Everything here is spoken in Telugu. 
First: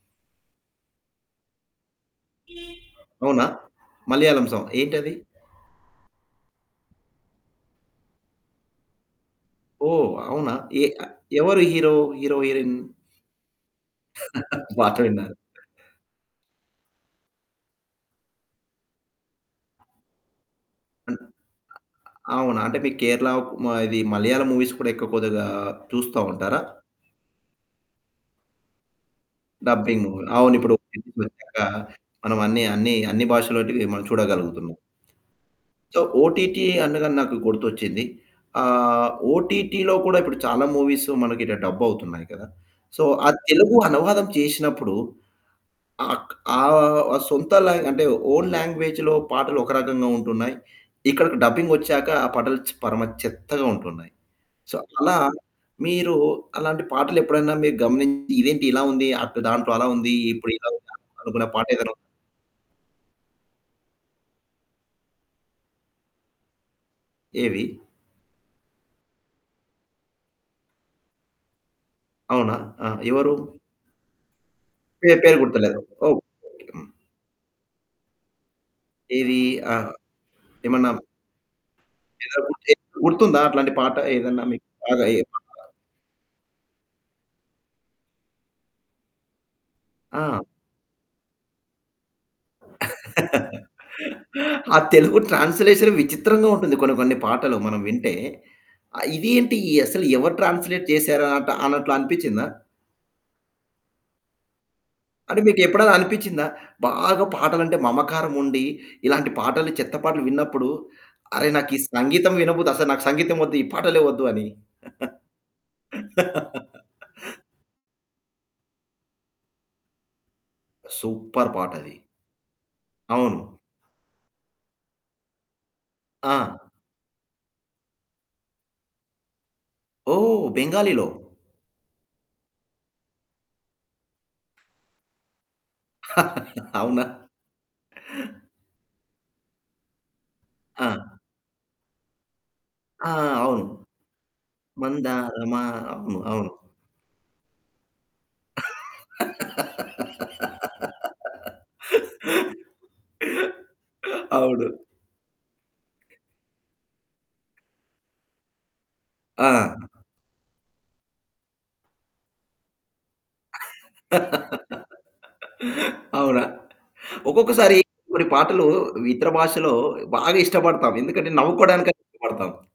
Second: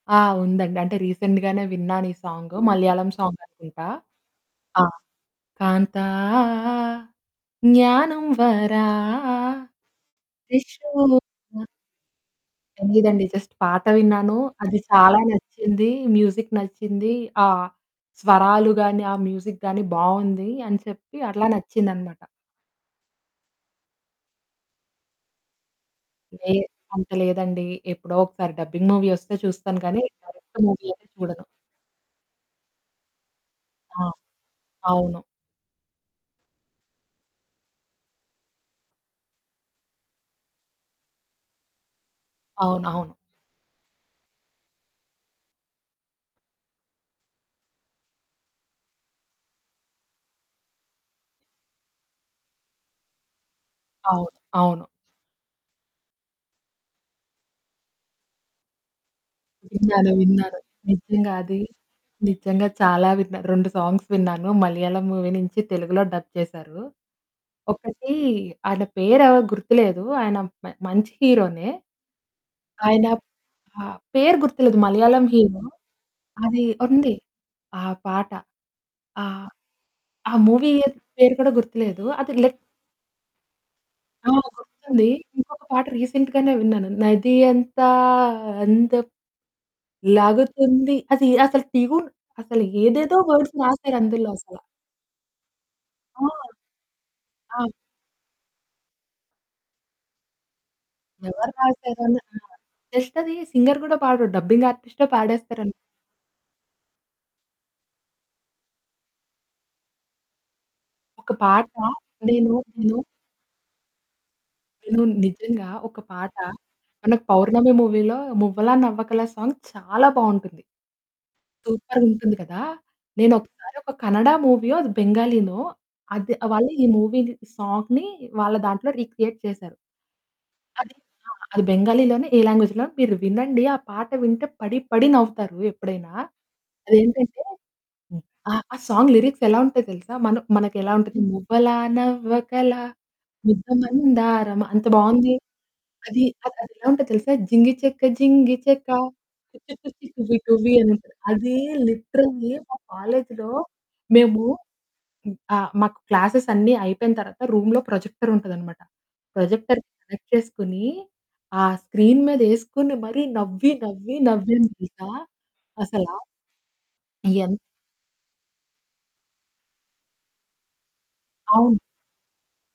ఆ! ఉందండి అంటే, రీసెంట్‌గానే విన్నాను ఈ సాంగు మలయాళం అవునా? సాంగనుకుంటా, మలయాళం సాంగ్ ఆ! ఏంటది? కాంతా జ్ఞానం వరా ఓహ్! అవునా? ఎ ఇషు ఎవరు ఆహ్ హీరో? Hero heroine. తెలీదండి జస్ట్ పాట విన్నాను, అది పాట చాలా విన్నారు. నచ్చింది, మ్యూజిక్ నచ్చింది, ఆ స్వరాలు గానీ, ఆ మ్యూజిక్ గాని బావుంది అని అ చెప్పి అట్లా నచ్చిందనమాట. అ అవునా? అంటే మీకు కేరళ కుమ ఇది మలయాళం మూవీస్ కూడా ఎక్కువ కొద్దిగా చూస్తా ఉంటారా? లేదు. అంత లేదండి. ఎప్పుడో ఒకసారి డబ్బింగ్ మూవీ వస్తే చూస్తాను. కానీ డబ్బింగు. డైరెక్ట్ అవునిప్పుడు మూవీ అయితే చూడను. డబ్బింగొచ్చాక మనం అన్ని అన్ని అన్ని భాషలోటివి మనం ఆ! చూడగలుగుతున్నాం. అవును. సో, ఓటిటి అనగానే నాకు గుర్తొచ్చింది. ఆహ్, ఓటిటిలో కూడా ఇప్పుడు చాలా మూవీస్ మనకిట్టా డబ్ అవుతున్నాయి కదా! సో అవునవును. ఆ తెలుగు అనువాదం చేసినప్పుడు ఆక్ ఆహ్, సొంత లా అంటే ఓన్ లాంగ్వేజ్‌లో పాటలు ఒక రకంగా ఉంటున్నాయి. ఇక్కడికి డబ్బింగ్ వచ్చాక ఆ పాటలు చె పరమ చెత్తగా ఉంటున్నాయి. అవును. సో అవును. అలా మీరు అలాంటి పాటలు ఎప్పుడైనా మీరు గమనించి ఇదేంటి ఇలా ఉంది అటు దాంట్లో అలా విన్నాను, ఉంది ఇప్పుడు విన్నాను. ఇలా ఉంది నిజంగా అనుకున్న అది పాట ఏదైనా ఉన్ నిజంగా చాలా విన్నాను. 2 సాంగ్స్ విన్నాను. మలయాళం మూవీ నుంచి తెలుగులో డబ్ చేసారు. ఏవి? ఒకటి ఆయన పేరేదో గుర్తులేదు. ఆయన మ మంచి హీరోనే. అవునా? ఆ! ఆయన ఎవరు? ప పేరు గుర్తులేదు. పే మలయాళం పేరు హీరో గుర్తులేదు. ఓహ్! అది హ్మ్. ఉంది. ఆ పాట ఏది? ఆహ్, ఆ! ఆ మూవీ ఏమన్నా పేరు కూడా గుర్తులేదు. అది లైక్ [unintelligible] గుర్తుందా? అట్లాంటి పాట ఆ! ఏదన్నా మీకు బాగా గుర్తుంది. ఏ పాటలా? ఇంకొక పాట రీసెంట్‌గానే విన్నాను నది అంతా అందమ్ ఆ! లాగుతుంది అది అసలు ట్యూన్ అసలు ఏదేదో వర్డ్స్ రాసారు అందులో అసలా. ఆ! తెలుగు ట్రాన్స్‌లేషన్ ఆ! విచిత్రంగా ఉంటుంది కొన్ని కొన్ని పాటలు అవు మనం వింటే. ఆహ్, ఇది ఏంటి అసలు ఎవరు ట్రాన్స్‌లే‌ట్ చేసారాట ఎవరు అన్నట్లు రాసారున్నా అనిపిచ్చిందా? ఆహ్, జస్ట్ అది. సింగర్ కూడా పాడడు డబ్బింగ్ ఆర్టిస్టే అంటే మీకు పాడేస్తారన్ ఎప్పుడైనా అనిపిచ్చిందా? బాగా పాటలు అంటే మమకారం ఉండి, ఇలాంటి పాటలు చెత్త పాటలు విన్నప్పుడు ఒక అరె పాట, నాకు ఈ సంగీతం నేను వినబుద్ది అసలు నేను నాకు సంగీతం వద్దు, ఈ పాటలే వద్దు అని. నేను నిజంగా ఒక పాట మన 'పౌర్ణమి' మూవీ‌లో 'మువ్వలా నవ్వకల' సాంగ్ చాలా బావుంటుంది. సూపర్ పాటది. సూపర్‌గుంటుంది కదా! అవును. నేనొకసారి ఒక కన్నడ మూవీయో, అది బెంగాలీనో అది ఆ! వాళ్ళు ఈ మూవీని సాంగ్‌ని వాళ్ళ దాంట్లో రీక్రియేట్ చేశారు. ఓహ్! అది, బెంగాలీలో. ఆ! అది బెంగాలీలోనే ఏ లాంగ్వేజ్‌లోనో మీరు వినండి. ఆ పాట వింటే పడి పడి నవ్వుతారు. ఎప్పుడైనా అవునా? అదేంటంటే, హ్మ్. ఆహ్, ఆ సాంగ్ లిరిక్స్ ఎలా ఉంటాయో తెలుసా. మన మనకు ఎలా ఆ! ఉంటది, మువ్వలా నవ్వకలా ఆ! అవును. ముద్దమందారమా అంత బావుంది. మందారమా. అవును. అది, అవును. అసలా అదేలా ఉంటదో తెలుసా? జింగి చెక జింగి చెక [unintelligible] టువి టూవీ అనుంటది. అది లిటరల్లి మా కాలేజీలో మేము అవును. ఆ! మాకు క్లాసెస్ అన్ని అయిపోయిన తరువాత రూమ్‌లో ప్రొజెక్టర్ ఉంటది అన్నమాట. ప్రొజెక్టర్‌కి ఆ! కనెక్ట్ చేసుకొని, ఆ స్క్రీన్ మీద ఎసుకొని మరి నవ్వి నవ్వి నవ్వాం తెలుసా అసలా. అవునా? ఎంత్ ఒక్కొక్కసారి, కొన్ని పాటలు ఇతర భాషలో బాగా ఇష్టపడతాం. ఎందుకంటే అవును. నవ్వుకోవడానికైనా ఇష్టపడతాం.